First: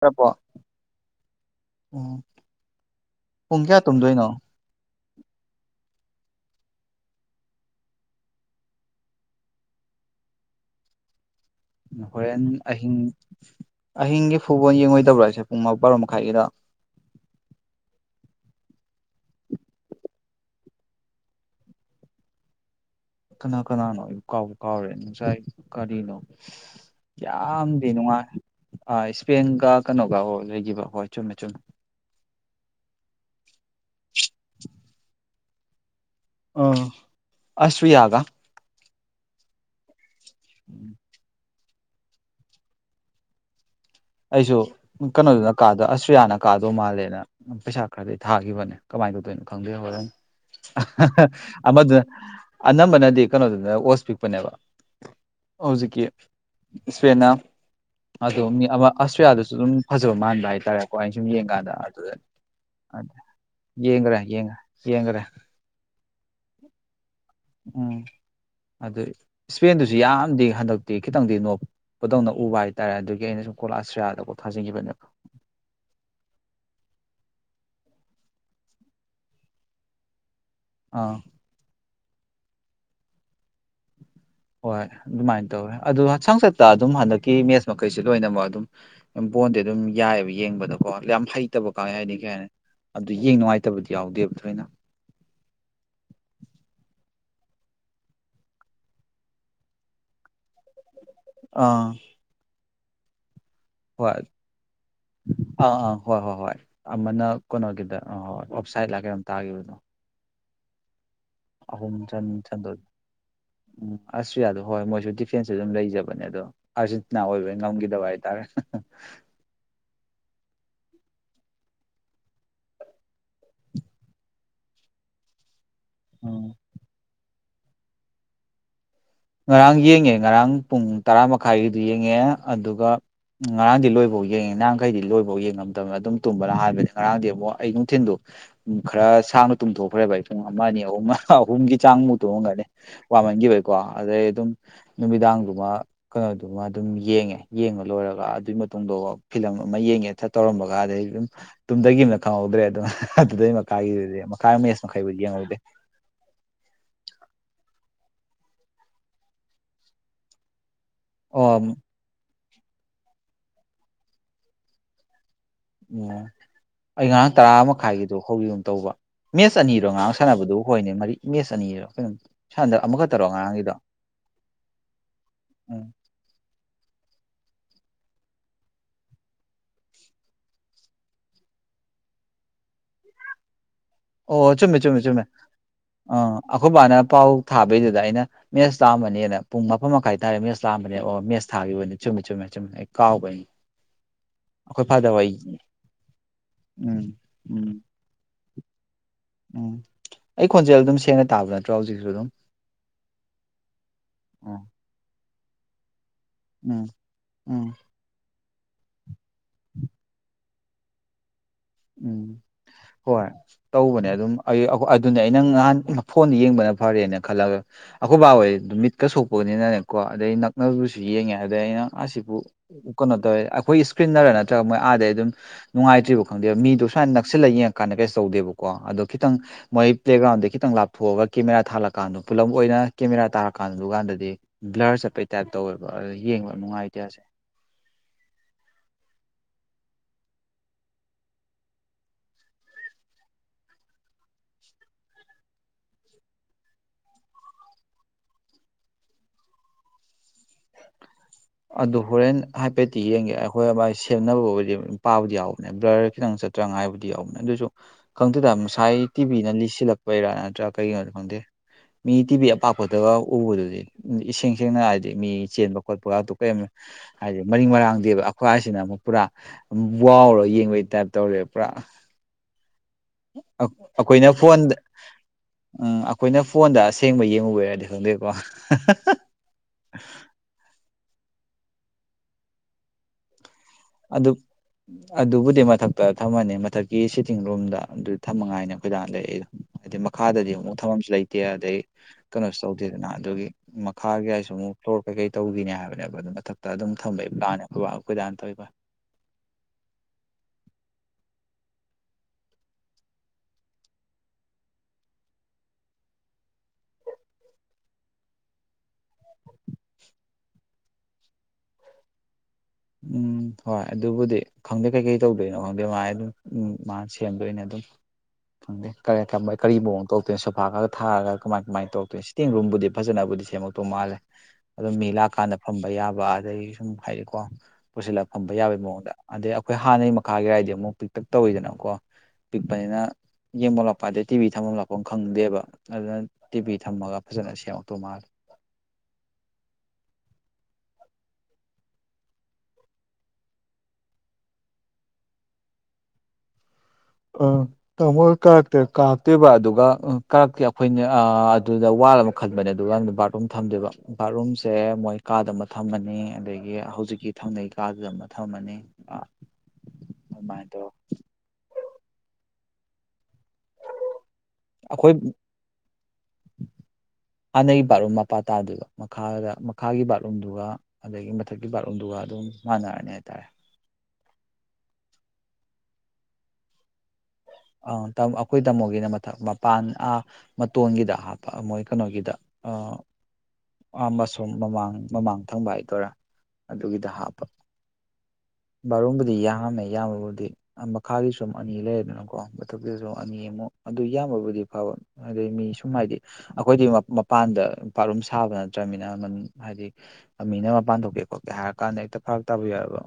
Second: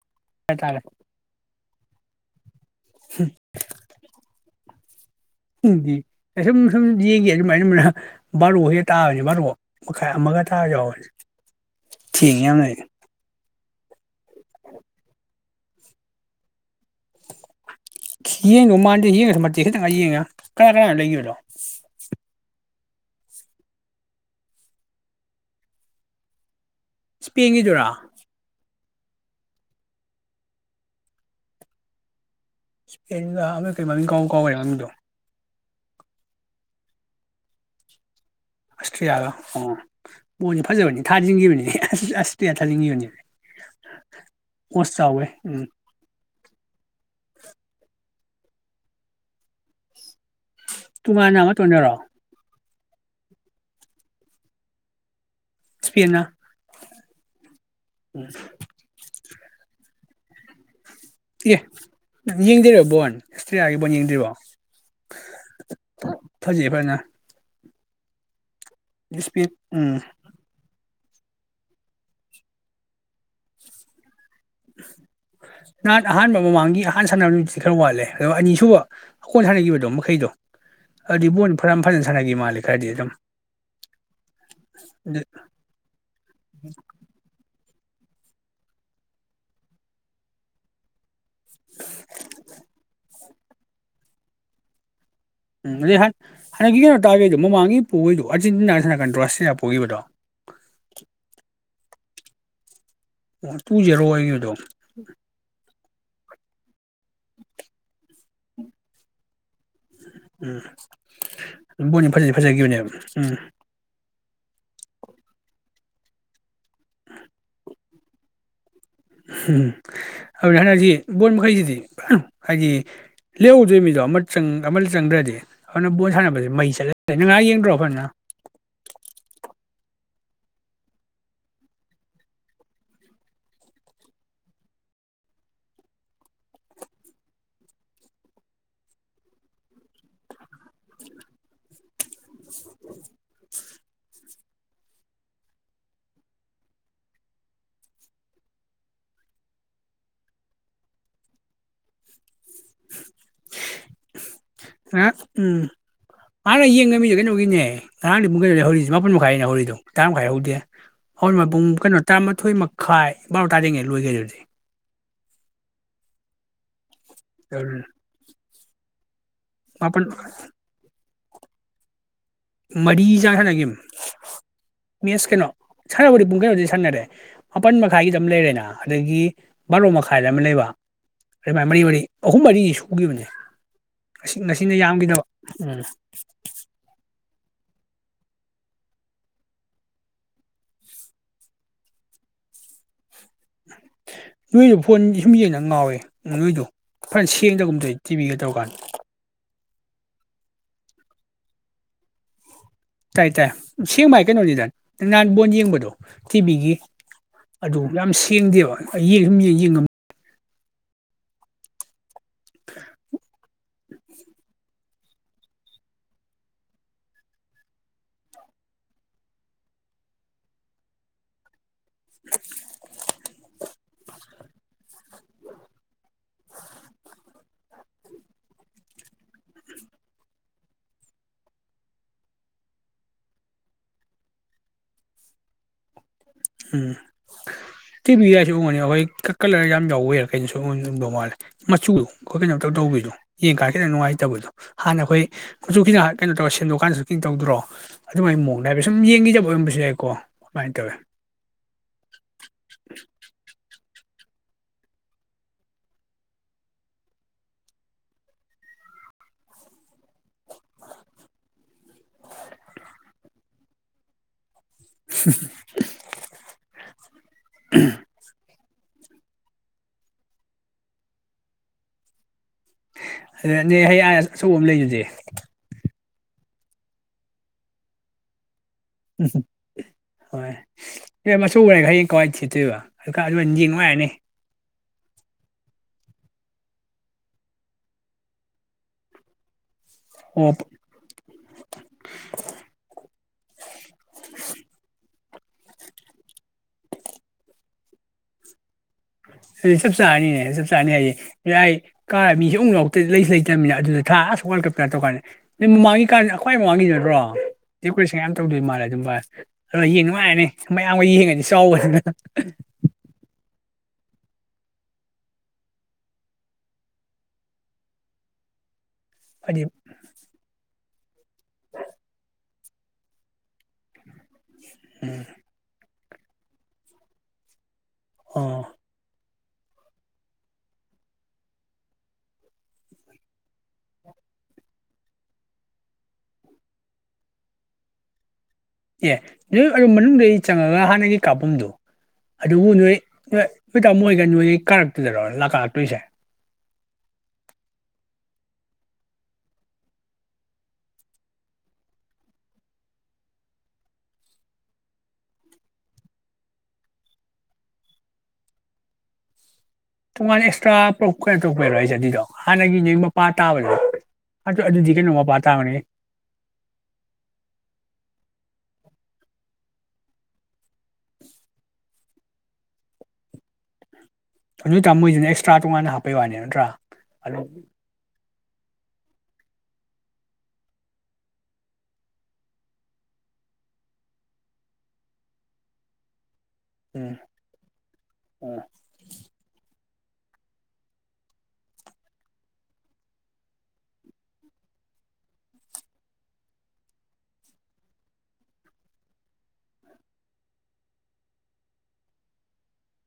ꯆꯄꯣ ꯍꯇꯥꯥꯔꯦ ꯎ ꯄꯨꯡ ꯀꯌꯥ ꯇꯨꯝꯗꯣꯏꯅꯣ ꯎ ꯁꯨꯝ ꯁꯨꯝ ꯌꯦꯡꯒ ꯑꯗꯨꯃꯥꯏꯅꯅ ꯕꯥꯔꯨ ꯍꯦꯛ ꯇꯥꯕꯅꯤꯅꯦ ꯕꯥꯔꯣ ꯃꯈꯥꯏ ꯑꯃꯒ ꯇꯥꯕ ꯌꯥꯎꯔꯅꯦ ꯍꯣꯔꯦꯟ ꯑꯍꯤꯡ ꯑꯍꯤꯡꯒꯤ ꯐꯨꯠꯕꯣꯜ ꯌꯦꯡꯉꯣꯏꯗꯕ꯭ꯔꯁꯦ ꯄꯨꯡꯕꯥꯔꯣ ꯃꯈꯥꯏꯒꯤꯗ ꯌꯦꯡꯉꯨ ꯃꯥꯟꯗꯦ ꯌꯦꯡꯉꯁꯨ ꯅꯠꯇꯦ ꯈꯤꯇꯪꯒ ꯌꯦꯡꯉ ꯀꯔꯥꯏ ꯀꯔꯥꯏꯅ ꯂꯩꯈꯤꯕꯣꯏꯅꯣ ꯀꯅꯥ ꯀꯅꯥꯅꯣ ꯑꯩ ꯀꯥꯎꯕꯨ ꯀꯥꯎꯔꯦ ꯉꯅꯨꯡꯁꯥꯏ ꯀꯔꯤꯅꯣ ꯏꯁꯄꯦꯟꯒꯤꯗꯨꯔꯥ ꯌꯥꯝꯗꯤ ꯅꯨꯡꯉꯥꯏ ꯏꯁꯄꯦꯟꯒ ꯀꯩꯅꯣꯒ ꯂꯩꯈꯤꯕ ꯍꯣꯏ ꯆꯨꯝꯃꯦ ꯆꯨꯝꯃꯦ ꯀꯩ ꯃꯃꯤꯡ ꯀꯥꯎ ꯀꯥꯎꯋꯦꯀꯪꯥꯡꯗꯣ ꯎꯝ ꯑꯁ꯭ꯨ ꯌꯥꯒ ꯑꯁꯇ꯭ꯔꯤꯂꯤꯌꯥꯒ ꯑꯣ ꯕꯣꯜꯁꯦ ꯐꯖꯕꯅꯤ ꯊꯥꯖꯤꯟꯈꯤꯕꯅꯤꯅꯦ ꯑ ꯑꯁ ꯀꯌꯥ [inaudible] ꯑꯩꯁꯨ ꯀꯩꯅꯣꯗꯨꯅ ꯀꯥꯗ ꯑꯁꯇ꯭ꯔꯤꯌꯥꯅ ꯀꯥꯗꯧ ꯃꯥꯜꯂꯦꯅ ꯄꯩꯁꯥ ꯈꯔꯗꯤꯩ ꯊꯥꯈꯤꯕꯅꯦ ꯀꯃꯥꯏꯅ ꯇꯧꯗꯣꯏꯅꯣ ꯈꯪꯗꯣꯏ ꯍꯣꯔꯪꯅꯤ ꯇꯣꯉꯥꯟꯅ ꯑꯃ ꯇꯣꯟꯅꯔꯣ ꯃꯗꯨ ꯑꯅꯝꯕꯅꯗꯤ ꯀꯩꯅꯣꯗꯨꯗ ꯑꯣꯁ ꯄꯤꯛꯄꯅꯦꯕ ꯍꯧꯖꯤꯛꯀꯤ ꯏꯁꯄꯦꯟꯅ ꯏꯁꯄꯦꯟꯅ ꯑꯗꯨ ꯃꯤ ꯑꯃ ꯑꯁꯇ꯭ꯔꯦꯂꯤꯌꯥꯗꯁꯨ ꯑꯗꯨꯝ ꯐꯖꯕ ꯃꯥꯟꯕ ꯍꯥꯏꯇꯥꯔꯦ ꯍꯣꯏ ꯁꯨꯝ ꯑꯦ ꯌꯦꯡꯀꯥꯟꯗ ꯑꯗꯨꯗ ꯅꯪ ꯌꯦꯡꯗ꯭ꯔꯤꯔꯣ ꯕꯣꯟ ꯑꯁꯇ꯭ꯔꯤꯌꯥꯒꯤ ꯕꯣꯟ ꯌꯦꯡꯈ꯭ꯔꯦ ꯌꯦꯡꯈ꯭ꯔꯦ ꯌꯦꯡꯈ꯭ꯔꯦ ꯐꯖꯩꯌꯦ ꯐꯖꯅ ꯎꯝ ꯑꯗꯨ ꯏꯁꯄꯦꯟ ꯎꯝ ꯏꯁꯄꯦꯟꯗꯨꯁꯨ ꯌꯥꯝꯗꯤ ꯍꯟꯗꯛ ꯇ ꯈꯤꯇꯪꯗꯤ ꯅꯣꯞꯄꯗꯧꯅ ꯎꯕ ꯍꯥꯏꯇꯥꯔꯦ ꯑꯗꯨꯒꯤ ꯑꯩꯅ ꯁꯨꯝ ꯀꯣꯂꯥꯥꯁꯔꯤꯌꯥꯗꯐꯥꯎ ꯊꯥꯖꯤꯟꯈꯤꯕꯅꯦꯕ ꯅꯍꯥꯟ ꯑꯍꯥꯟꯕ ꯃꯃꯥꯡꯒꯤ ꯑꯍꯥꯟ ꯁꯥꯟꯅꯕ ꯅꯨꯃꯤꯠꯇꯗꯤ ꯈꯔ ꯋꯥꯠꯂꯦ ꯑꯣ ꯑꯅꯤꯁꯨꯕ ꯑꯩꯀꯣꯟ ꯁꯥꯟꯅꯈꯤꯕꯗꯣ ꯃꯈꯩꯗꯣ ꯑꯥ ꯑꯗꯨꯗꯤ ꯕꯣꯟ ꯐꯔ ꯐꯖꯅ ꯁꯥꯟꯅꯈꯤ ꯃꯥꯂꯦ ꯈꯔꯗꯤ ꯑꯗꯨꯝ ꯍꯣꯏ ꯑꯗꯩ ꯑꯗꯨꯃꯥꯏꯅ ꯇꯧꯋꯦ ꯑꯗꯣ ꯁꯪꯆꯠꯇ ꯑꯗꯨꯝ ꯍꯟꯗꯛꯀꯤ ꯃꯦꯠꯁ ꯃꯈꯩꯁꯤ ꯂꯣꯏꯅꯃꯛ ꯑꯗꯨꯝ ꯕꯣꯟꯗꯤ ꯑꯗꯨꯝ ꯌꯥꯏꯑꯕ ꯌꯦꯡꯕꯗꯀꯣ ꯌꯥꯝ ꯍꯩꯇꯕ ꯀꯥꯟ ꯍꯥꯏꯗꯤ ꯀꯩ ꯍꯥꯏꯅꯤ ꯑꯗꯨ ꯌꯦꯡ ꯅꯨꯡꯉꯥꯏꯇꯕꯗꯤ ꯌꯥꯎꯗꯦꯕ ꯊꯣꯏꯅ ꯎꯝ ꯑꯗ ꯍꯟꯗꯛꯀꯤꯩꯅ ꯇꯥꯒꯗꯣ ꯃꯃꯥꯡꯒꯤ ꯄꯨꯈꯣꯏꯗꯣ ꯑꯥꯔꯖꯇꯤꯅꯥ ꯁ ꯍꯅꯥꯀꯥꯟꯗ ꯔꯁꯇ꯭ꯔꯤꯌꯥ ꯄꯨꯈꯤꯕꯗꯣ ꯑꯥ ꯑꯣ ꯇꯨ ꯖꯦꯔꯣ ꯍꯣꯏ ꯑꯩꯉꯗꯣ ꯑꯥ ꯑꯪ ꯍꯣꯏ ꯍꯣꯏ ꯍꯣꯏ ꯑꯃꯅ ꯀꯩꯅꯣꯒꯤꯗ ꯑꯥ ꯍꯣꯏ ꯍꯣꯏ ꯑꯣꯞꯁꯥꯏꯠ ꯂꯥꯛ ꯀꯝ ꯇꯥꯒꯤꯈꯤꯕꯗꯣ ꯎꯝ ꯑꯍꯨꯝ ꯅꯤ ꯐꯥꯅꯤ ꯆꯟ ꯆꯟꯗꯣꯏ ꯐꯖꯥꯒꯤꯦꯕꯅꯦ ꯎꯝ ꯎꯝ ꯑꯁꯁꯨ ꯌꯥꯗꯣ ꯍꯣꯏ ꯃꯣꯏꯁꯨ ꯗꯤꯐꯦꯟꯁꯁꯨ ꯑꯗꯨꯝ ꯂꯩꯖꯕꯅꯦ ꯑꯗꯣ ꯑꯔꯖꯤꯠꯅꯥ ꯑꯣꯏꯕꯩ ꯉꯝꯈꯤꯗꯕ ꯍꯥꯏꯇꯥꯔꯦ ꯎꯝ ꯑꯗꯨꯅ ꯍꯟꯗꯛꯁꯤ ꯕꯣꯠ ꯃꯈꯩꯁꯤꯗꯤ ꯍꯥꯏꯗꯤ ꯂꯍꯧꯗꯣꯏ ꯃꯤꯗꯣ ꯑꯃꯪ ꯑꯃ ꯆꯪꯗ꯭ꯔꯗꯤ ꯑꯗꯨꯅ ꯕꯣꯜ ꯁꯥꯟꯅꯕꯁꯦ ꯎꯝ ꯃꯩ ꯆꯠꯂ ꯅ ꯉꯥꯏ ꯌꯦꯡꯗ꯭ꯔꯣ ꯐꯖꯅ ꯉꯔꯥꯡ ꯌꯦꯡꯉꯦ ꯉꯔꯥꯡ ꯄꯨꯡ ꯇꯔꯥ ꯃꯈꯥꯏꯒꯤꯗꯨ ꯌꯦꯡꯉꯦ ꯑꯗꯨꯒ ꯉꯔꯥꯡꯗꯤ ꯂꯣꯏꯕꯧ ꯌꯦꯡꯉꯤ ꯅꯍꯥꯟꯈꯩꯗꯤ ꯂꯣꯏꯕꯧ ꯌꯦꯡꯉꯝꯗꯕꯅ ꯑꯗꯨꯝ ꯇꯨꯝꯕ ꯂ ꯍꯥꯏꯕꯅꯤ ꯉꯔꯥꯡꯗꯤ ꯑꯃꯨꯛ ꯑꯩ ꯅꯨꯡꯊꯤꯤꯟꯗ ꯈꯔ ꯁꯥꯡꯅ ꯇꯨꯝꯊꯣꯛꯈ꯭ꯔꯦꯕ ꯑꯩ ꯄꯨꯡ ꯑꯃ ꯑꯅꯤ ꯑꯍꯨꯝ ꯑꯍꯨꯝꯒꯤ ꯆꯥꯡꯃꯨꯛ ꯇꯣꯡꯉꯝꯒꯅꯤ ꯋꯥꯃꯟꯈꯤꯕꯩꯀꯣ ꯑꯗꯩ ꯑꯗꯨꯝ ꯅꯨꯃꯤꯗꯥꯡꯗꯨꯃ ꯀꯩꯅꯣꯗꯨꯃ ꯑꯗꯨꯝ ꯌꯦꯡꯉꯦ ꯌꯦꯡꯉ ꯂꯣꯏꯔꯒ ꯑꯗꯨꯒꯤ ꯃꯇꯨꯡꯗꯣ ꯐꯤꯂꯝ ꯑꯃ ꯌꯦꯡꯉꯦ ꯇꯧꯔꯝꯕꯒ ꯑꯗꯩ ꯑꯗꯨꯝ ꯇꯨꯝꯗꯒꯤ ꯑꯃꯅ ꯈꯪꯍꯧꯗ꯭ꯔꯦ ꯑꯗꯨꯅ ꯑꯗꯨꯗꯩ ꯃꯈꯥꯒꯤꯗꯨꯗꯤ ꯑꯃꯨꯛ ꯎꯝ ꯃꯥꯥꯟꯅ ꯌꯦꯡꯉꯃꯤꯗꯨ ꯀꯩꯅꯣꯒꯤꯅꯦ ꯉꯔꯥꯡꯗꯤꯃꯨꯡ ꯀꯩꯗ ꯂꯩ ꯍꯧꯔꯤꯦ ꯃꯥꯄꯟ ꯃꯈꯥꯏꯅꯦ ꯍꯧꯔꯤꯗꯣ ꯇꯔꯥꯃ ꯃꯈꯥꯏ ꯍꯧꯗꯦ ꯍꯣꯏ ꯃ ꯑꯣ ꯎꯝ ꯄꯨꯡ ꯀꯩꯅꯣ ꯇꯔꯥꯃꯥꯊꯣꯏ ꯃꯈꯥꯏ ꯕꯥꯔꯣ ꯇꯥꯗꯉꯩ ꯂꯣꯏꯒꯗꯗꯤ ꯎ ꯑꯩ ꯉꯥꯡ ꯇꯔꯥ ꯃꯈꯥꯏꯒꯤꯗꯨ ꯍꯧꯖꯤꯒ ꯇꯧꯕ ꯃꯦꯠꯁ ꯑꯅꯤꯔꯣ ꯃꯥꯄꯜ ꯉꯔꯥꯡ ꯁꯥꯟꯅꯕꯗꯨ ꯍꯣꯏꯅꯦ ꯃꯔꯤ ꯃꯦꯖ ꯑꯅꯤꯌꯦꯕ ꯀꯩꯅꯣ ꯃꯔꯤ ꯆꯥ ꯁꯥꯟꯅꯈꯤꯕ ꯃꯦꯁ ꯀꯩꯅꯣ ꯎꯝ ꯁꯥꯟꯅꯕꯗꯤ ꯄꯨꯡ ꯀꯩꯅꯣꯗꯤ ꯁꯥꯟꯅꯔꯦ ꯃꯥꯄꯟ ꯃꯈꯥꯏꯒꯤꯗ ꯑꯃ ꯂꯩꯔꯦꯅ ꯑꯗꯒꯤ ꯕꯥꯔꯣ ꯃꯈꯥꯏꯗ ꯑꯃ ꯂꯩꯕ ꯑꯗꯨꯃꯥꯏ ꯃꯔꯤ ꯃꯔꯤ ꯑꯍꯨꯝ ꯃꯔꯤ ꯁꯨꯈꯤꯕꯅꯦ ꯑꯣ ꯉꯁꯤꯅ ꯆꯨꯝꯃꯦ ꯆꯨꯝꯃꯦ ꯌꯥꯝꯒꯤꯗꯕ ꯆꯨꯝꯃꯦ ꯎꯝ ꯑꯥ ꯑꯩꯈꯣꯏꯕꯥꯅ ꯄꯥꯎ ꯊꯥꯕꯩꯗꯨꯗ ꯑꯩꯅ ꯃꯦꯁ ꯂꯥꯛꯑꯝꯕꯅꯦꯅ ꯄꯨꯡ ꯃꯐꯝ ꯃꯈꯥꯏ ꯇꯥꯔꯦ ꯃꯦꯁ ꯂꯥꯛꯑꯝꯕꯅꯦ ꯑꯣ ꯃꯦꯁ ꯊꯥꯒꯤ ꯑꯣꯏꯅ ꯆꯨꯝꯃꯦ ꯆꯨꯝꯃꯦ ꯆꯨꯝꯃꯦ ꯀꯥꯎꯕ ꯅꯣꯏꯗ ꯐꯣꯟ ꯁꯨꯝ ꯌꯦꯡꯅ ꯉꯥꯎꯋꯦ ꯅꯣꯏꯗꯣ ꯎꯝ ꯐꯔꯅ ꯎꯝ ꯁꯦꯡꯗꯒꯨꯝꯗꯣꯏ ꯇꯤꯚꯤꯒ ꯇꯧꯒꯥꯟ ꯎꯝ ꯑꯩ ꯈꯣꯟꯖꯦꯜ ꯑꯗꯨꯝ ꯁꯦꯡꯅ ꯇꯥꯕ ꯅꯠꯇ꯭ꯔꯣ ꯍꯧꯖꯤꯛꯁꯨ ꯑꯗꯨꯝ ꯇꯥꯏ ꯇꯥꯏ ꯁꯦꯡꯕ ꯍꯥꯏ ꯀꯩꯅꯣꯅꯤꯗ ꯎꯝ ꯅꯍꯥꯟ ꯕꯣꯟ ꯌꯦꯡꯕꯗꯣ ꯇꯤꯚꯤꯒꯤ ꯎꯝ ꯎꯝ ꯑꯗꯨ ꯌꯥꯝ ꯁꯦꯡꯗꯦꯕ ꯑꯩ ꯌꯦꯡ ꯁꯨꯝ ꯌꯦꯡ ꯌꯦꯡꯉꯝ ꯎꯝ ꯍꯣꯏ ꯇꯧꯕꯅꯦ ꯑꯗꯨꯝ ꯑꯩ ꯑꯗꯨꯅꯦ ꯑꯩꯅꯪ ꯅꯍꯥꯟ ꯐꯣꯟꯗ ꯌꯦꯡꯕꯅ ꯐꯔꯦꯅ ꯈꯜꯂꯒ ꯑꯩꯈꯣꯏ ꯕꯥ ꯍꯣꯏ ꯑꯗꯨ ꯃꯤꯠꯀ ꯁꯣꯛꯄꯒꯅꯤꯅꯅꯦꯀꯣ ꯑꯗꯩ ꯅꯛꯅꯕꯗꯨꯁꯨ ꯌꯦꯡꯉꯦ ꯑꯗꯩ ꯑꯩꯅ ꯑꯥ ꯁꯤꯕꯨ ꯀꯩꯅꯣ ꯇꯧꯋꯦ ꯑꯩꯈꯣꯏ ꯏꯁꯀ꯭ꯔꯤꯟꯟꯅꯔ ꯅꯠꯇ꯭ꯔꯒ ꯃꯣꯏ ꯑꯥꯗꯩ ꯑꯗꯨꯝ ꯅꯨꯡꯉꯥꯏꯇ꯭ꯔꯤꯕꯀꯣ ꯈꯪꯗꯦꯕ ꯃꯤꯗꯣꯨꯥꯏꯅ ꯅꯛꯁꯤꯜꯂꯒ ꯌꯦꯡꯉ ꯀꯥꯟꯗ ꯀꯩꯁꯨ ꯇꯧꯗꯦꯕꯀ ꯑꯗꯣ ꯈꯤꯇꯪ ꯃꯣꯏ ꯄ꯭ꯂꯦꯒ꯭ꯔꯥꯎꯟꯗ ꯈꯤꯇꯪ ꯂꯥꯞꯊꯣꯛꯑꯒ ꯀꯦꯃꯦꯔꯥ ꯊꯥꯜꯂꯀꯥꯟꯗꯣ ꯄꯨꯂꯞ ꯑꯣꯏꯅ ꯀꯦꯃꯦꯔꯥ ꯇꯥꯔ ꯀꯥꯟꯗꯨ ꯀꯥꯟꯗꯗꯤ ꯕ꯭ꯂꯔ ꯆꯠꯄꯩ ꯇꯥꯏꯞ ꯇꯧꯋꯦꯕ ꯑꯗꯨ ꯌꯦꯡꯕ ꯅꯨꯡꯉꯥꯏꯇꯦꯔꯁꯦ ꯇꯤꯕꯤꯤ ꯀꯏꯁꯨ ꯎꯡꯉꯅꯤ ꯑꯩꯈꯣꯏ ꯀꯂꯔ ꯌꯥꯝ ꯌꯥꯎꯋꯔ ꯀꯩꯅꯣꯁꯨ ꯎꯝꯗꯧ ꯃꯥꯜꯂꯦ ꯃꯆꯨꯗꯣ ꯑꯩꯈꯣꯏ ꯀꯩꯅꯣꯝꯇ ꯇꯧꯕꯤꯗꯣ ꯌꯦꯡ ꯀꯥꯟ ꯈꯤꯇꯪ ꯅꯨꯡꯉꯥꯏꯇꯕꯗꯣ ꯍꯥꯟꯅ ꯑꯩꯈꯣꯏ ꯀꯁꯨ ꯈꯤꯅ ꯀꯩꯅꯣ ꯇꯧꯔ ꯁꯦꯝꯗꯣꯛꯀꯥꯟꯗꯁꯨ ꯈꯤꯇ ꯇꯧꯗ꯭ꯔꯣ ꯑꯗꯨꯃꯥꯏꯅ ꯃꯑꯣꯡꯗ ꯍꯥꯏꯕ ꯁꯨꯝ ꯌꯦꯡꯈꯤꯖꯕ ꯑꯣꯏꯔꯝꯕꯁꯨ ꯌꯥꯏꯀꯣ ꯑꯗꯨꯃꯥꯏꯅ ꯇꯧꯋꯦ ꯑꯗꯨ ꯍꯣꯔꯦꯟ ꯍꯥꯏꯐꯦꯠꯇꯤ ꯌꯦꯡꯒꯦ ꯍꯣꯏꯕꯥꯥꯏ ꯁꯦꯝꯅꯕꯕꯨꯗꯤ ꯄꯥꯕꯨꯗꯤ ꯌꯥꯎꯕꯅꯦ ꯕ꯭ꯂꯔ ꯈꯤꯇꯪ ꯆꯠꯇ꯭ꯔꯉꯥꯏꯕꯨꯗꯤ ꯌꯥꯎꯕꯅꯦ ꯑꯗꯨꯁꯨ ꯈꯪꯗꯦꯗ ꯉꯁꯥꯏ ꯇꯤꯚꯅ ꯂꯤꯁꯤꯜꯂꯛꯄꯩꯔꯥ ꯅꯠꯇ꯭ꯔꯥ ꯀꯩꯒꯤꯅꯣ ꯈꯪꯗꯦ ꯃꯤ ꯇꯤꯚ ꯑꯄꯥꯛꯄꯗꯒ ꯎꯕꯗꯨꯗꯤ ꯏꯁꯦꯡ ꯁꯦꯡꯅ ꯍꯥꯏꯔꯗꯤ ꯃꯤ ꯆꯦꯟꯕ ꯈꯣꯠꯄꯒ ꯀꯩ ꯍꯥꯏꯗꯤ ꯃꯔꯤ ꯃꯔꯥꯡꯗꯦꯕ ꯑꯩꯈ꯭ꯋꯥꯏꯁꯤꯅ ꯑꯃꯨꯛ ꯄꯨꯔꯥ ꯋꯥꯎꯔꯣ ꯌꯦꯡꯕꯩ ꯇꯥꯏꯞ ꯇꯧꯔꯦ ꯄꯨꯔꯥ ꯑꯗꯨꯅꯦ ꯍꯌꯦꯡ ꯑꯥ ꯑꯩꯈꯣꯏꯅ ꯑꯆꯧꯕ ꯑꯃ ꯐꯣꯟꯗ ꯂꯩꯗꯨꯗꯤ ꯎꯝ ꯑꯈꯣꯏꯅ ꯐꯣꯟꯗ ꯑꯁꯦꯡꯕ ꯌꯦꯡꯉꯨꯕꯩꯔꯗꯤ ꯈꯪꯗꯦꯀꯣ ꯎꯝ ꯍꯣꯏ ꯏ ꯃꯆꯨ ꯍꯌꯦꯡ ꯀꯋꯥꯏ ꯊꯤꯠꯇꯣꯏꯕ ꯊꯤꯠꯀꯥꯟ ꯌ‌ꯦꯡ ꯅꯨꯡꯉꯥꯏꯔꯅꯤ ꯗꯨꯞ ꯑꯗꯨꯕꯨꯗꯤ ꯃꯊꯛꯇ ꯊꯝꯃꯅꯤ ꯃꯊꯛꯀꯤ ꯁꯤꯇꯤꯡ ꯔꯨꯝꯗ ꯑꯗꯨꯗꯤ ꯊꯝꯃꯉꯥꯏꯅꯦ ꯑꯩꯈꯣꯏꯗꯥ ꯂꯩꯔꯛꯏꯗꯣ [inaudible] ꯈꯥꯗꯗꯤ ꯑꯃꯨꯛ ꯊꯝꯕꯝꯁꯨ ꯂꯩꯇꯦ ꯑꯗꯩ ꯀꯅꯣꯁꯨ ꯇꯧꯗꯦꯗꯅ ꯑꯗꯨꯒꯤ ꯃꯈꯥꯒꯤ ꯑꯥꯏꯁꯨ ꯑꯃꯨꯛ ꯐ꯭ꯂꯣꯔ ꯀꯩꯀꯩ ꯇꯧꯒꯤꯅꯦ ꯍꯥꯏꯕꯅꯦꯕ ꯑꯗꯨ ꯃꯊꯛꯇ ꯑꯗꯨꯝ ꯊꯝꯕꯩ ꯄ꯭ꯂꯥꯟꯅꯦ ꯑꯈꯣꯏ ꯕ ꯑꯈꯣꯏꯗꯥꯅ ꯇꯧꯏꯕꯥꯏ ꯆꯞ ꯆꯥꯅꯤꯅꯦ ꯆꯞ ꯆꯥꯔꯅꯤ ꯍꯥꯗꯤ [unintelligible] ꯀꯥ ꯃꯤꯁꯨ ꯑꯃꯨꯛ ꯌꯥꯥꯎꯛꯇꯝ ꯂꯩꯁꯨ ꯂꯩꯇꯝꯃꯤꯅꯤ ꯑꯗꯨꯗ ꯊꯥ ꯑꯁ ꯋꯥꯔꯞꯀꯄ ꯇꯧ ꯀꯥꯟꯗ ꯃꯃꯥꯡꯒꯤ ꯀꯥꯟ ꯑꯩꯈ꯭ꯋꯥ ꯃꯃꯥꯡꯒꯤ ꯅꯠꯇ꯭ꯔꯣ ꯀꯨꯔꯤꯁꯌꯥꯝ ꯇꯧꯗꯣꯏ ꯃꯥꯜꯂꯦ ꯑꯗꯨꯝ ꯃꯥ ꯍꯅ ꯌꯦꯡ ꯅꯨꯡꯉꯥꯏꯔꯅꯤ ꯃꯌꯥꯝꯒ ꯌꯦꯡꯉꯗꯤ ꯆꯥꯎꯕꯅꯤꯅ ꯎꯝ ꯍꯣꯏ ꯑꯗꯨꯕꯨꯗꯤ ꯈꯪꯗꯦ ꯀꯩꯀꯩ ꯇꯧꯗꯣꯏꯅꯣ ꯈꯪꯗꯦ ꯃꯥꯥꯏ ꯑꯗꯨꯝ ꯎꯝ ꯃꯥꯟ ꯁꯦꯝꯗꯣꯏꯅꯦ ꯑꯗꯨꯝ ꯈꯪ ꯀ ꯍꯥꯏꯗꯤ ꯃꯑꯣꯡ ꯇ ꯑꯗꯨꯣꯏꯅ ꯁꯣꯐꯥ ꯈꯒ ꯊꯥꯔꯒ ꯀꯃꯥꯏ ꯀꯃꯥꯏ ꯇꯧꯛꯇꯣꯏꯅꯣ ꯁꯤꯇꯤꯡ ꯔꯨꯝꯕꯨꯗꯤ ꯐꯖꯅꯕꯨꯗꯤ ꯁꯦꯝꯃꯛꯇꯧ ꯃꯥꯜꯂꯦ ꯑꯗꯨꯝ ꯃꯤ ꯂꯥꯛꯀꯥꯟꯗ ꯐꯝꯕ ꯌꯥꯕ ꯑꯗꯩ ꯁꯨꯝ ꯍꯥꯏꯗꯤꯀꯣ ꯄꯨꯁꯤꯜꯂꯒ ꯐꯝꯕ ꯑꯣ ꯌꯥꯕꯩ ꯃꯑꯣꯡꯗ ꯑꯗꯩ ꯑꯩꯈꯣꯏ ꯍꯥꯟꯅꯒꯤ ꯃꯈꯥꯒꯤ ꯔꯥꯏꯗꯤ ꯑꯃꯨꯛ ꯄꯤꯛꯇꯛ ꯇꯧꯋꯤꯗꯅꯀꯣ ꯄꯤꯛꯄꯅꯤꯅ ꯌꯦꯡꯕ ꯂꯛꯄꯗꯥꯏ ꯇꯤꯚꯤ ꯊꯝꯃꯝꯂꯥꯛꯄꯝ ꯈꯪꯗꯦꯕ ꯑꯗꯨꯅ ꯇꯦꯚꯤ ꯊꯝꯃꯒ ꯐꯖꯅ ꯁꯦꯝꯃꯛꯇꯣ ꯃꯥꯜꯂꯤ ꯑꯦ ꯅꯣꯏ ꯑꯗꯨ ꯃꯅꯨꯡꯗꯩ ꯆꯪꯉꯒ ꯍꯥꯟꯅꯒꯤ ꯀꯥꯞꯄꯝꯗꯨ ꯑꯗꯨꯕꯨ ꯅꯣꯏ ꯅꯣꯏ ꯅꯣꯏ ꯇꯥꯃꯣꯏꯒ ꯅꯣꯏ ꯀꯥꯔꯛꯇꯗꯔꯣ ꯂꯥꯛꯀꯂꯛꯇꯣꯏꯁꯦ ꯑꯥ ꯇꯥꯃꯣ ꯀꯥꯔꯛꯇ ꯀꯥꯞꯇꯦꯕ ꯑꯗꯨꯒ ꯑ ꯀꯥꯔꯛꯀꯤ ꯑꯩꯈꯣꯏꯅ ꯑꯥ ꯑꯗꯨꯗ ꯋꯥꯜ ꯑꯃ ꯈꯟꯕꯅꯦ ꯑꯗꯨꯒꯟꯗ ꯔꯨꯝ ꯊꯝꯗꯦꯕ ꯕꯥꯠꯔꯨꯝꯁꯦ ꯃꯣꯏ ꯀꯥꯗ ꯑꯃ ꯊꯝꯃꯅꯤ ꯑꯗꯒꯤ ꯍꯧꯖꯤꯛꯀꯤ ꯊꯝꯅꯩ ꯀꯥꯗꯨꯗ ꯃ ꯊꯝꯃꯅꯤ ꯊ‌ꯣꯡꯒꯥꯟ ꯑꯗꯨꯃꯥꯏꯅ ꯑꯦꯛꯁꯇ꯭ꯔꯥ ꯇꯧꯔꯒ ꯄꯨꯔꯞ ꯀꯩꯅꯣ ꯇꯧꯔꯛꯄ‌ꯩꯔꯣ ꯑꯗꯨꯏꯗ‌ꯣ ꯍꯥꯟꯅꯒꯤ‌ ꯅꯩ ꯃꯄꯥ ꯇꯥꯕꯩꯔ‌ꯣ ꯑꯗꯨ ꯑꯗꯨꯗꯤ ꯀꯩꯅꯣ ꯑꯩꯈꯣꯏ ꯃꯄꯥ ꯇꯥꯃꯅꯤ ꯍꯥꯟꯅꯩ ꯕꯥꯠꯔꯨꯝ ꯃꯄꯥ ꯇꯥꯗꯣꯏꯕ ꯃꯈꯥꯗ ꯃꯈꯥꯒꯤ ꯕꯥꯠꯂꯨꯝꯗꯨꯒ ꯑꯗꯒꯤ ꯃꯊꯛꯀꯤ ꯕꯥꯠꯔꯨꯝꯗꯨꯒ ꯑꯗꯨꯝ ꯃꯥꯟꯅꯔꯅꯤ ꯍꯥꯏꯇꯥꯔꯦ ꯑꯗꯨ ꯑꯣꯏꯇꯥ ꯃꯣꯏꯁꯤꯅ ꯑꯦꯛꯁꯇ꯭ꯔꯥ ꯇꯣꯉꯥꯟꯅ ꯍꯥꯞꯄꯩ ꯋꯥꯅꯦ ꯅꯠꯇ꯭ꯔꯥ ꯑꯗꯨ ꯑ ꯇꯥꯝ ꯑꯩꯈꯣꯏ ꯇꯥꯃꯣꯒꯤꯅ ꯃꯊꯛ ꯃꯄꯥꯟ ꯑꯥ ꯃꯇꯣꯟꯒꯤꯗ ꯍꯥꯞꯄ ꯑꯃꯣꯏ ꯀꯅꯣꯒꯤꯗ ꯑ ꯑꯝ ꯑꯁ‌ꯣꯝ ꯃꯃꯥꯡ ꯃꯃꯥꯡ ꯊꯪꯕ ꯍꯥꯏꯗꯣꯏꯔꯥ ꯑꯗꯨꯒꯤꯗ ꯎꯝ ꯍꯥꯞꯄ ꯎꯝ ꯕꯥꯔꯣꯝꯕꯨꯗꯤ ꯌꯥꯝꯉꯦ ꯌꯥꯝꯕꯕꯨꯗꯤ ꯃꯈꯥꯒꯤꯁꯨ ꯑꯅꯤ ꯂꯩꯔꯗꯅꯀꯣ ꯃꯊꯇꯁꯨ ꯑꯅꯤ ꯑꯃꯨꯛ ꯑꯗꯨ ꯌꯥꯝꯃꯕꯨꯗꯤ ꯐꯕ ꯑꯗꯩ ꯃꯤ ꯁꯨꯝ ꯍꯥꯏꯗꯤ ꯑꯩꯈꯣꯏꯗꯤ ꯃꯞ ꯃꯄꯥꯟꯗ ꯄꯥꯔꯨꯝ ꯁꯥꯕ ꯅꯠꯇ꯭ꯔꯅꯤꯅ ꯃꯜ ꯍꯥꯏꯗꯤ ꯑꯥ ꯃꯤꯅ ꯃꯄꯥꯟ ꯊꯣꯛꯀꯦ ꯈꯣꯠꯀꯦ ꯍꯥꯏꯔ ꯀꯥꯟꯗ ꯍꯦꯛꯇ ꯐꯔꯛ ꯇꯥꯕ ꯌꯥꯎꯏꯕ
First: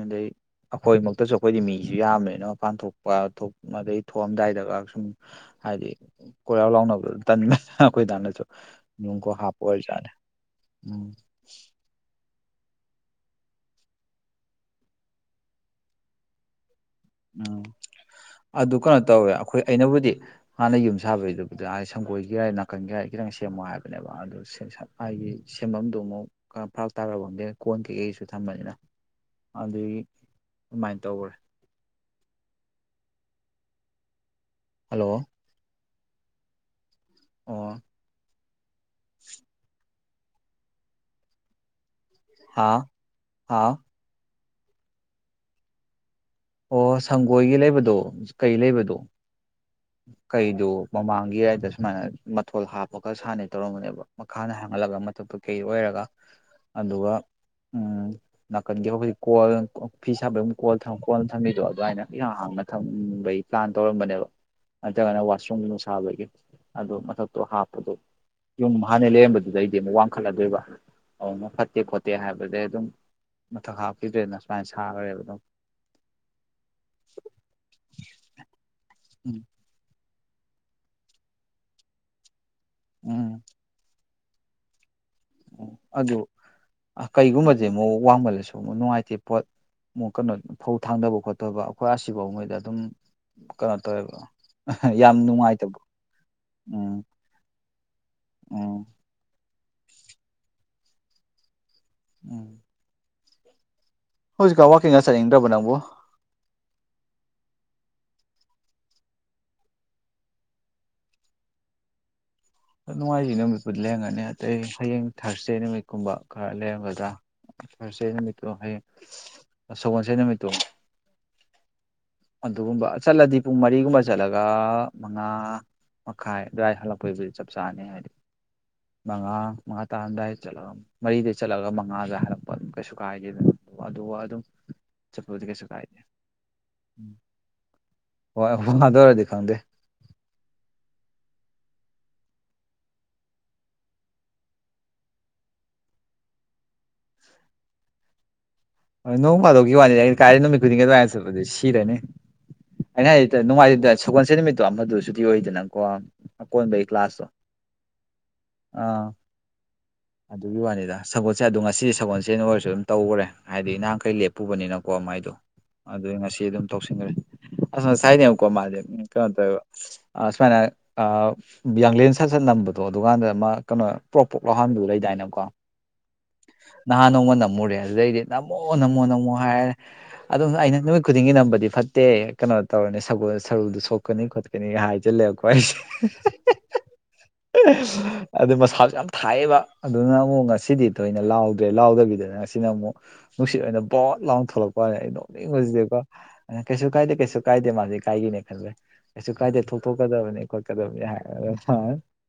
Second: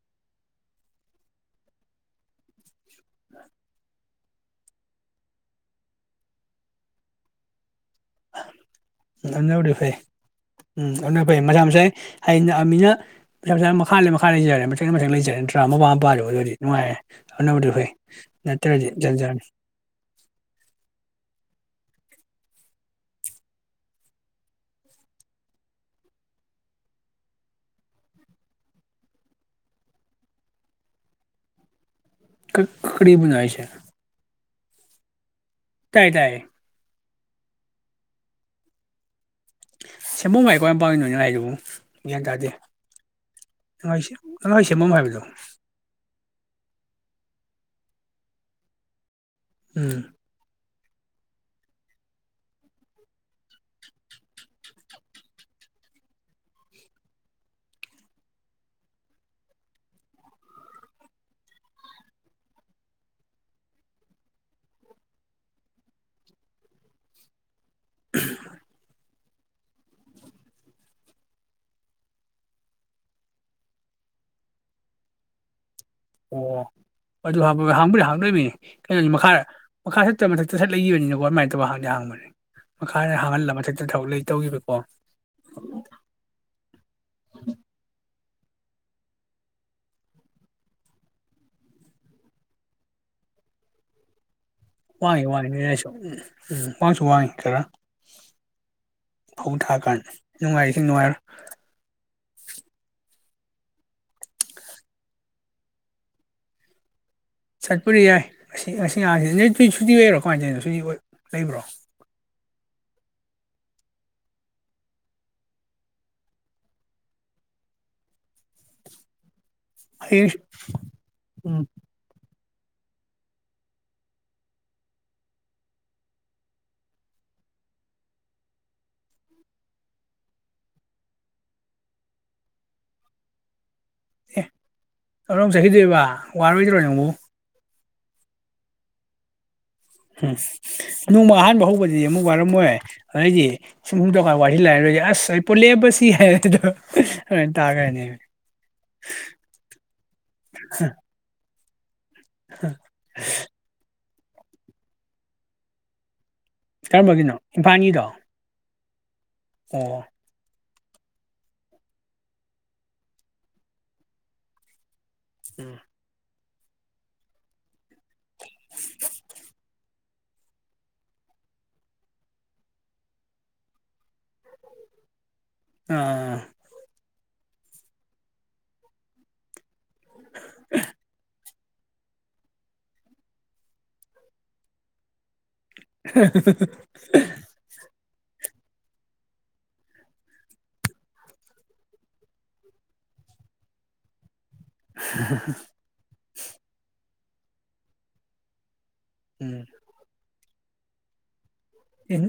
ꯑꯗꯨꯗꯩ ꯑꯈꯣꯏ ꯃꯛꯇꯁꯨ ꯑꯈꯣꯏꯗꯤ ꯃꯤꯁꯨ ꯌꯥꯝꯃꯅꯤꯅ ꯃꯄꯥꯟ ꯊꯣꯛꯄ ꯊꯣꯛ ꯑꯗꯩ ꯊꯣꯛꯑꯝꯗꯥꯏꯗꯒꯥꯛ ꯁꯨꯝ ꯍꯥꯏꯗꯤ ꯀꯣꯏꯔꯥꯎ ꯂꯥꯎꯅꯕꯗꯨ ꯇꯟꯕꯅꯤꯅ ꯑꯈ‌ꯣꯏ ꯗꯥꯅꯁꯨ ꯀꯣꯛ ꯍꯥꯞꯄ ꯐꯕꯨꯗꯤ ꯐꯩ ꯑꯣꯏꯔꯖꯥꯠꯅꯦ ꯎꯝ ꯑꯗꯨꯅ ꯐꯩ ꯃꯁꯥ ꯃꯁꯥꯏ ꯍꯥꯏ ꯅꯛ ꯑꯃꯤꯅ ꯃꯁꯥ ꯃꯁꯥ ꯃꯈꯥ ꯂꯩ ꯃꯈꯥ ꯂꯩꯖꯔꯦ ꯃꯊꯛꯅ ꯃꯊꯛ ꯂꯩꯖꯔꯦ ꯅꯠꯇ꯭ꯔꯥ ꯃꯄꯥ ꯃꯄꯥꯗ ꯑꯗꯨꯗꯤ ꯅꯨꯡꯉꯥꯏꯔꯦ ꯎꯝ ꯑꯗꯨꯅꯕꯨꯗꯤ ꯐꯩ ꯑꯗꯨ ꯅꯠꯇ꯭ꯔꯗꯤ ꯀꯩꯅꯣ ꯇꯧꯋꯦ ꯖꯟꯖꯥꯟꯅꯤ ꯑꯩꯈꯣꯏ ꯑꯩꯅꯕꯨꯗꯤ ꯍꯥꯟꯅ ꯌꯨꯝ ꯁꯥꯕꯩꯗꯨꯕꯨꯗꯤ ꯍꯥꯏꯗꯤ ꯁꯪꯒꯣꯏꯒꯤ ꯌꯥꯏ ꯅꯥꯀꯟꯒꯤ ꯌꯥꯏ ꯈꯤꯇꯪ ꯁꯦꯝꯃꯣ ꯍꯥꯏꯕꯅꯦꯕ ꯑꯗꯨ ꯍꯥꯏꯗꯤ ꯁꯦꯝꯐꯝꯗꯨ ꯑꯃꯨꯛ ꯐꯔꯥꯛ ꯇꯥꯔꯕꯗ ꯀꯣꯟ ꯀꯩꯀꯩꯁꯨ ꯊꯝꯕꯅꯤꯅ ꯑꯗꯨꯗꯒꯤ ꯑꯗꯨꯃꯥꯏꯟ ꯇꯧꯒ꯭ꯔꯦ ꯀ ꯀꯔꯤꯕꯨꯅꯣ ꯍꯥꯏꯁꯦ ꯍꯜꯂꯣ ꯇꯥꯏ ꯇꯥꯏꯌꯦ ꯑꯣ ꯁꯦꯝꯕꯨꯡ ꯍꯥꯏ ꯀꯋ꯭ꯥꯏꯝ ꯅ‌ꯣꯏ ꯅ‌ ꯍꯥꯏꯗꯨꯕꯨ ꯒ꯭ꯌꯥꯟ ꯇꯥꯗꯦ ꯍꯥꯥ ꯍꯥꯥ ꯅꯨꯡꯉꯥꯏꯁꯤ ꯅꯣ ꯍ‌ꯣꯏ ꯁꯦꯝꯃꯝꯃꯨ ꯍꯥꯏꯕꯗꯣ ꯑꯣ ꯁꯪꯒꯣꯏꯒꯤ ꯂꯩꯕꯗꯣ ꯀꯩ ꯂꯩꯕꯗꯣ ꯎꯝ ꯀꯩꯗꯨ ꯃꯃꯥꯡꯒꯤ ꯑꯥꯏꯗ ꯁꯨꯃꯥꯏꯅ ꯃꯊꯣꯜ ꯍꯥꯞꯄꯒ ꯁꯥꯟꯅꯤ ꯇꯧꯔꯝꯝꯕꯅꯦꯕ ꯃꯈꯥꯗ ꯍꯥꯡꯍꯜꯂꯒ ꯃꯊꯛꯇꯨ ꯀꯩ ꯑꯣꯏꯔꯒ ꯑꯗꯨꯒ ꯎꯝ ꯅꯥꯀꯟꯒꯤ ꯍꯧꯖꯤꯛ ꯀꯣꯜ ꯐꯤ ꯁꯥꯕ ꯑꯗꯨꯝ ꯀꯣꯜ ꯀꯣꯜ ꯊꯝꯕꯤꯗꯣ ꯑꯗꯨꯃꯥꯏꯅ ꯏꯍꯥꯡ ꯍꯥꯡꯅ ꯊꯝꯕꯩ ꯄ꯭ꯂꯥꯟ ꯇꯧꯔꯝꯕꯅꯦꯕ ꯅꯠꯇ꯭ꯔꯒꯅ ꯋꯥꯁꯔꯨꯝ ꯃꯅꯨꯡ ꯁꯥꯕꯒꯤ ꯑꯗꯨ ꯃꯊꯛꯇꯨ ꯍꯥꯞꯄꯗꯣ ꯌꯨꯝ ꯍꯥꯟꯅ ꯂꯩꯔꯝꯕꯗ ꯑꯗꯨꯗꯩꯗꯤ ꯑꯃꯨꯛ ꯋꯥꯡꯈꯠꯂꯗꯣꯏꯕ ꯑꯗꯨ ꯐꯠꯇꯦ ꯈꯣꯠꯇꯦ ꯍꯥꯏꯕꯗꯩ ꯑꯗꯨꯝ ꯃꯊꯛ ꯍꯥꯞꯈꯤꯗ꯭ꯔꯦꯅ ꯁꯨꯃꯥꯏꯟ ꯁꯥꯈ꯭ꯔꯦꯕ ꯑꯗꯨꯝ ꯑꯣ ꯑꯗꯨ ꯍꯞꯄ ꯍꯥꯡꯕꯨꯗꯤ ꯍꯥꯡꯗ‌ꯣꯏꯃꯤꯅꯦ ꯀꯩꯅꯣꯅꯤ ꯎꯝ ꯃꯈꯥꯗ ꯃꯈꯥ ꯁꯠꯇꯕ ꯃꯊꯛꯇ ꯁꯠ ꯂꯩꯈꯤꯕꯅꯤꯅꯀꯣ ꯑꯗꯨꯃꯥꯏꯅ ꯇꯧꯕ ꯍꯗꯤ ꯍꯥꯡꯕꯅꯤ ꯃꯈꯥꯗ ꯎꯝ ꯍꯥꯡꯍꯜꯂ ꯃꯊꯛꯇ ꯊꯛ ꯂꯩ ꯇꯧꯈꯤꯕ ꯑꯣ ꯎꯝ ꯑꯗꯨ ꯀꯩꯒꯨꯝꯕꯗꯤ ꯑꯃꯨꯛ ꯋꯥꯡꯃꯜꯂꯁꯨ ꯑꯃꯨꯛ ꯅꯨꯡꯉꯥꯏꯇꯦ ꯄꯣꯠ ꯃꯨꯛ ꯀꯩꯅꯣ ꯐꯧ ꯊꯥꯡꯗꯕ ꯈꯣꯠꯇꯕ ꯑꯩꯈꯣꯏ ꯑꯁꯤꯐꯥꯎ ꯃꯩꯗ ꯑꯗꯨꯝ ꯀꯩꯅꯣ ꯇꯧꯋꯦꯕ ꯌꯥꯝ ꯋꯥꯡꯉꯤ ꯋꯥꯡꯉꯤ ꯅꯣꯏ ꯅꯨꯡꯉꯥꯏꯇꯕ ꯑꯩꯁꯨ ꯎꯝ ꯎꯝ ꯋꯥꯡꯁꯨ ꯋꯥꯡꯉꯤ ꯈꯔ ꯎꯝ ꯐꯧ ꯊꯥꯔꯀꯥꯟ ꯅꯨꯡꯉꯥꯏꯔꯤꯁꯤ ꯅꯨꯡꯉꯥꯏꯔ ꯎꯝ ꯍꯧꯖꯤꯛꯀ ꯋꯥꯀꯤꯡꯒ ꯆꯠꯅꯤꯡꯗ꯭ꯔꯕ ꯅꯪꯕꯨ ꯆꯠꯄꯔꯤ ꯌꯥꯏ ꯉ ꯉꯁꯤ ꯉꯍꯥꯡꯁꯤꯗꯤ ꯅꯨꯏ ꯁꯨꯇꯤ ꯑꯣꯏꯔꯣ ꯀꯃꯥꯏꯅ ꯇꯧꯅꯣ ꯁꯨꯇꯤ ꯂꯩꯕ꯭ꯔꯣ ꯅꯨꯡꯉꯥꯏꯖꯤ ꯅꯨꯃꯤꯠꯄꯨꯗꯤ ꯂꯩꯔꯝꯒꯅꯤ ꯑꯗꯩ ꯍꯌꯦꯡ ꯊꯥꯔꯁꯗꯦ ꯅꯨꯃꯤꯠꯀꯨꯝꯕ ꯈꯔ ꯂꯩꯔꯝꯒꯗ꯭ꯔꯥ ꯊꯔꯁꯗꯦ ꯅꯨꯃꯤꯠꯇꯨ ꯍꯩꯌꯦ ꯍꯁ ꯎꯝ ꯑꯗꯨꯒꯨꯝꯕ ꯆꯠꯂꯗꯤ ꯄꯨꯡ ꯃꯔꯤꯒꯨꯝꯕ ꯆꯠꯂꯒ ꯃꯉꯥ ꯃꯈꯥꯏ ꯑꯗꯨꯋꯥꯏꯗ ꯍꯜꯂꯛꯄꯩꯕꯨꯗꯤ ꯆꯞ ꯆꯥꯅ ꯍꯥꯏꯗꯤ ꯃꯉꯥ ꯃꯉꯥ ꯇꯥꯔꯝꯗꯥꯏꯗ ꯆꯠꯂꯒ ꯃꯔꯤꯗꯩ ꯆꯠꯂꯒ ꯃꯉꯥꯗ ꯍꯥꯏꯜꯂꯛꯄ ꯑꯗꯨꯝ ꯀꯩꯁꯨ ꯀꯥꯏꯗꯦꯗꯅ ꯑꯗꯨꯒ ꯑꯗꯨꯝ ꯑꯦ ꯀꯔꯣ ꯆꯠꯄꯕꯨꯗꯤ ꯀꯩꯁꯨ ꯀꯥꯏꯗꯦ ꯆꯠꯈꯤꯗꯣꯏꯕ ꯋꯥꯔꯣꯏꯗꯔꯣ ꯅꯪꯕꯨ ꯍꯣꯏ ꯋꯥ ꯗꯨ ꯑꯣꯏꯔꯗꯤ ꯈꯪꯗꯦ ꯎꯝ ꯅꯣꯡꯃ ꯑꯍꯥꯟꯕ ꯍꯧꯕꯗꯤ ꯑꯃꯨꯛ ꯋꯥꯔꯝꯃꯣꯏ ꯑꯗꯩꯗꯤ ꯁꯨꯝ ꯌꯨꯝ ꯇꯧꯀ ꯋꯥꯖꯤꯜꯂꯦ ꯂꯥꯏꯔꯣꯏꯒꯦ ꯑꯁ ꯑꯩ ꯄꯨ ꯂꯦꯞꯄꯁꯤ ꯍꯥꯏꯔꯦ ꯑꯗꯣ ꯑꯗꯨꯃꯥꯏꯟ ꯇꯥꯒꯔꯥꯅꯦ [unintelligible] ꯅꯣꯡꯃꯥꯗꯧꯒꯤ ꯋꯥꯅꯤꯩꯅ ꯀꯥꯏꯔꯦ ꯅꯨꯃꯤꯠ ꯈꯨꯗꯤꯡꯒꯤ ꯑꯗꯨꯋꯥꯥꯏꯅ ꯆꯠꯄꯗꯤ ꯁꯤꯔꯅꯤ ꯑꯩꯅ ꯍꯥꯏ ꯅꯨꯡꯉꯥꯏꯇ ꯁꯒꯣꯜꯁꯦ ꯅꯨꯃꯤꯠꯇꯣ ꯑꯃꯗꯨ ꯁꯨꯇꯤ ꯑꯣꯏꯗꯅ ꯀꯣ ꯑꯀ‌ꯣꯟꯕꯩ ꯀ꯭ꯂꯥꯁꯇꯨ ꯀꯔꯝꯕꯒꯤꯅꯣ ꯏꯝꯐꯥꯜꯒꯤꯗꯣ ꯑꯥ ꯑꯣ ꯑꯗꯨꯒꯤ ꯋꯥꯅꯤꯗ ꯁꯒꯣꯜꯁꯦ ꯑꯗꯨ ꯉꯁꯤꯗꯤ ꯁꯒꯣꯜꯁꯦꯟ ꯑꯣꯏꯔꯁꯨ ꯑꯗꯨꯝ ꯇꯧꯒ꯭ꯔꯦ ꯍꯥꯏꯗꯤ ꯅꯍꯥꯟꯈꯩ ꯂꯦꯞꯄꯨꯕꯅꯤꯅꯀꯣ ꯃꯥꯏꯗꯨ ꯎꯝ ꯑꯗꯨꯏ ꯉꯁꯤ ꯑꯗꯨꯝ ꯇꯧꯁꯤꯟꯒꯔꯦ ꯑꯁ ꯉꯁꯥꯏꯅꯦꯕꯀꯣ ꯃꯥꯗꯤ ꯀꯅꯣ ꯇꯧꯋꯦꯕ ꯑ ꯁꯃꯥꯏꯅ ꯑ ꯌꯥꯡꯂꯦꯟ ꯁꯠꯁꯠ ꯅꯝꯕꯗꯣ ꯑꯗꯨꯒꯥꯟꯗ ꯑꯃ ꯀꯩꯅꯣ ꯄ꯭ꯔꯣꯛ ꯄ꯭ꯔꯣꯛ ꯂꯩꯗꯥꯏꯅ‌ꯦ ꯀ‌ꯣ ꯑꯥ ꯅꯍꯥꯟ ꯅꯣꯡꯃ ꯅꯝꯃꯨꯔꯦ ꯑꯗꯨꯗꯩꯗꯤ ꯅꯝꯃꯣ ꯅꯝꯃꯣ ꯅꯝꯃꯣ ꯍꯥꯏꯔꯦ ꯑꯗꯨꯁꯨ ꯑꯩꯅ ꯅꯨꯃꯤꯠ ꯈꯨꯗꯤꯡꯒꯤ ꯅꯝꯕꯗꯤ ꯐꯠ ꯇꯦ ꯀꯩꯅꯣ ꯇꯧꯔꯅꯤ ꯁꯔꯨꯗꯨ ꯁꯣꯛꯀꯅꯤ ꯈꯣꯠꯀꯅꯤ ꯍꯥꯏꯖꯤꯜꯂ‌ꯦ ꯀꯣꯏꯁ [unintelligible] ꯑꯗꯨ ꯃꯁꯥꯁꯨ ꯌꯥꯝ ꯊꯥꯏꯌꯦꯕ ꯑꯗꯨꯅ ꯑꯃꯨꯛ ꯉꯁꯤꯗꯤ ꯊꯣꯏꯅ ꯂꯥꯎꯗ꯭ꯔꯦ ꯂꯥꯎꯗꯕꯤꯗꯅ ꯉꯁꯤꯅ ꯑꯃꯨꯛ ꯅꯨꯡꯁꯤꯠ ꯑꯣꯏꯅ ꯕꯣꯠ ꯂꯥꯎꯟ ꯊꯣꯛꯂꯛꯄ ꯋꯅꯦ ꯑꯩꯩ ꯅꯣꯛꯅꯤꯡꯕꯖꯤꯗꯤꯀꯣ ꯀꯩꯁꯨ ꯀꯥꯏꯗꯦ ꯀꯩꯁꯨ ꯀꯥꯏꯗꯦ ꯃꯥꯗꯤ ꯏꯀꯥꯏꯒꯦꯅꯦ ꯈꯜꯂꯦ ꯀꯩꯁꯨ ꯀꯥꯏꯗꯦ ꯎꯝ ꯊꯣꯛ ꯇꯣꯛꯀꯗꯕꯅꯤ ꯈꯣꯠꯀꯗꯕꯅꯤ ꯍꯥꯏꯔꯒ ꯃꯥꯅ ꯎꯝ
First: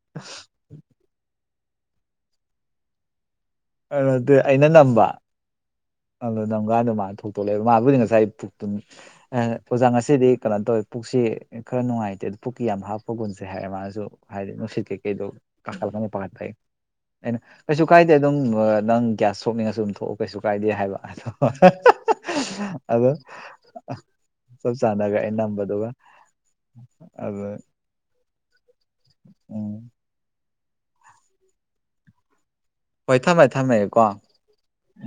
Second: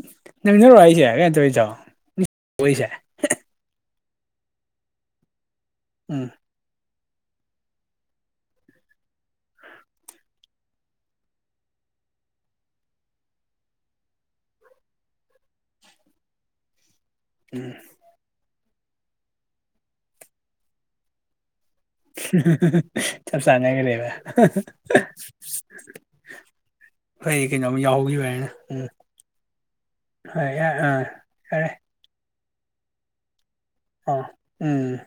ꯅꯃꯤꯟꯅꯔꯣ ꯑꯩꯁꯦ ꯀꯩꯅ ꯇꯧꯔꯤꯗꯁꯦ ꯑ ꯑꯗꯨ ꯑꯩꯅ ꯅꯝꯕ ꯎꯝ ꯅꯝꯒꯥꯟꯗ ꯃꯥ ꯊꯣꯛꯇꯣꯛ ꯂꯩꯛꯏꯕ ꯃꯥꯕꯨꯗꯤ ꯉꯁꯥꯏ꯫ ꯑꯣꯖꯥ ꯉꯁꯤꯗꯤ ꯀꯩꯅꯣ ꯇꯧꯋꯤ ꯄꯨꯛꯁꯤ ꯈꯔ ꯅꯨꯡꯉꯥꯏꯇꯦ ꯑꯗꯨ ꯄꯨꯛꯀꯤ ꯌꯥꯝ ꯍꯥꯞꯄ ꯒꯨꯟꯁꯦ ꯍꯥꯏꯔꯦ ꯃꯥꯅꯁꯨ꯫ ꯍꯥꯏꯗꯤ ꯅꯨꯡꯁꯤꯠ ꯀꯩꯀꯩꯗꯣ ꯀꯥꯡꯈꯠ ꯂꯛꯀꯅꯤ ꯄꯥꯈꯠꯄꯩ ꯑꯩꯅ ꯎꯝ ꯀꯩꯁꯨ ꯀꯥꯏ꯫ ꯑꯗꯨꯝ ꯅꯪ ꯒ꯭ꯌꯥꯁ ꯊꯣꯛꯅꯤꯡꯉꯁꯨ ꯑꯗꯨꯝ ꯊꯣꯛꯑꯣ ꯀꯩꯁꯨ ꯀꯥꯏꯗꯦ ꯍꯥꯏꯕ ꯑꯗꯣ ꯑꯗꯣ ꯆꯞ ꯆꯅꯒ ꯂꯩꯕ ꯆꯞ ꯆꯥꯅꯒ ꯑꯩ ꯅꯝꯕꯗꯨꯒ ꯑꯗꯨ ꯐꯩ ꯀꯩꯅꯣꯝ ꯌꯥꯎꯒꯤ ꯅꯦ ꯎꯝ ꯎꯝ꯫ ꯍꯣꯏ ꯌꯥꯔ‌ꯦ ꯑꯥ ꯐꯥꯔꯦ꯫ ꯍꯣꯏ ꯊꯝꯃꯦ ꯊꯝꯃꯦ ꯀꯣ ꯑ ꯎꯝ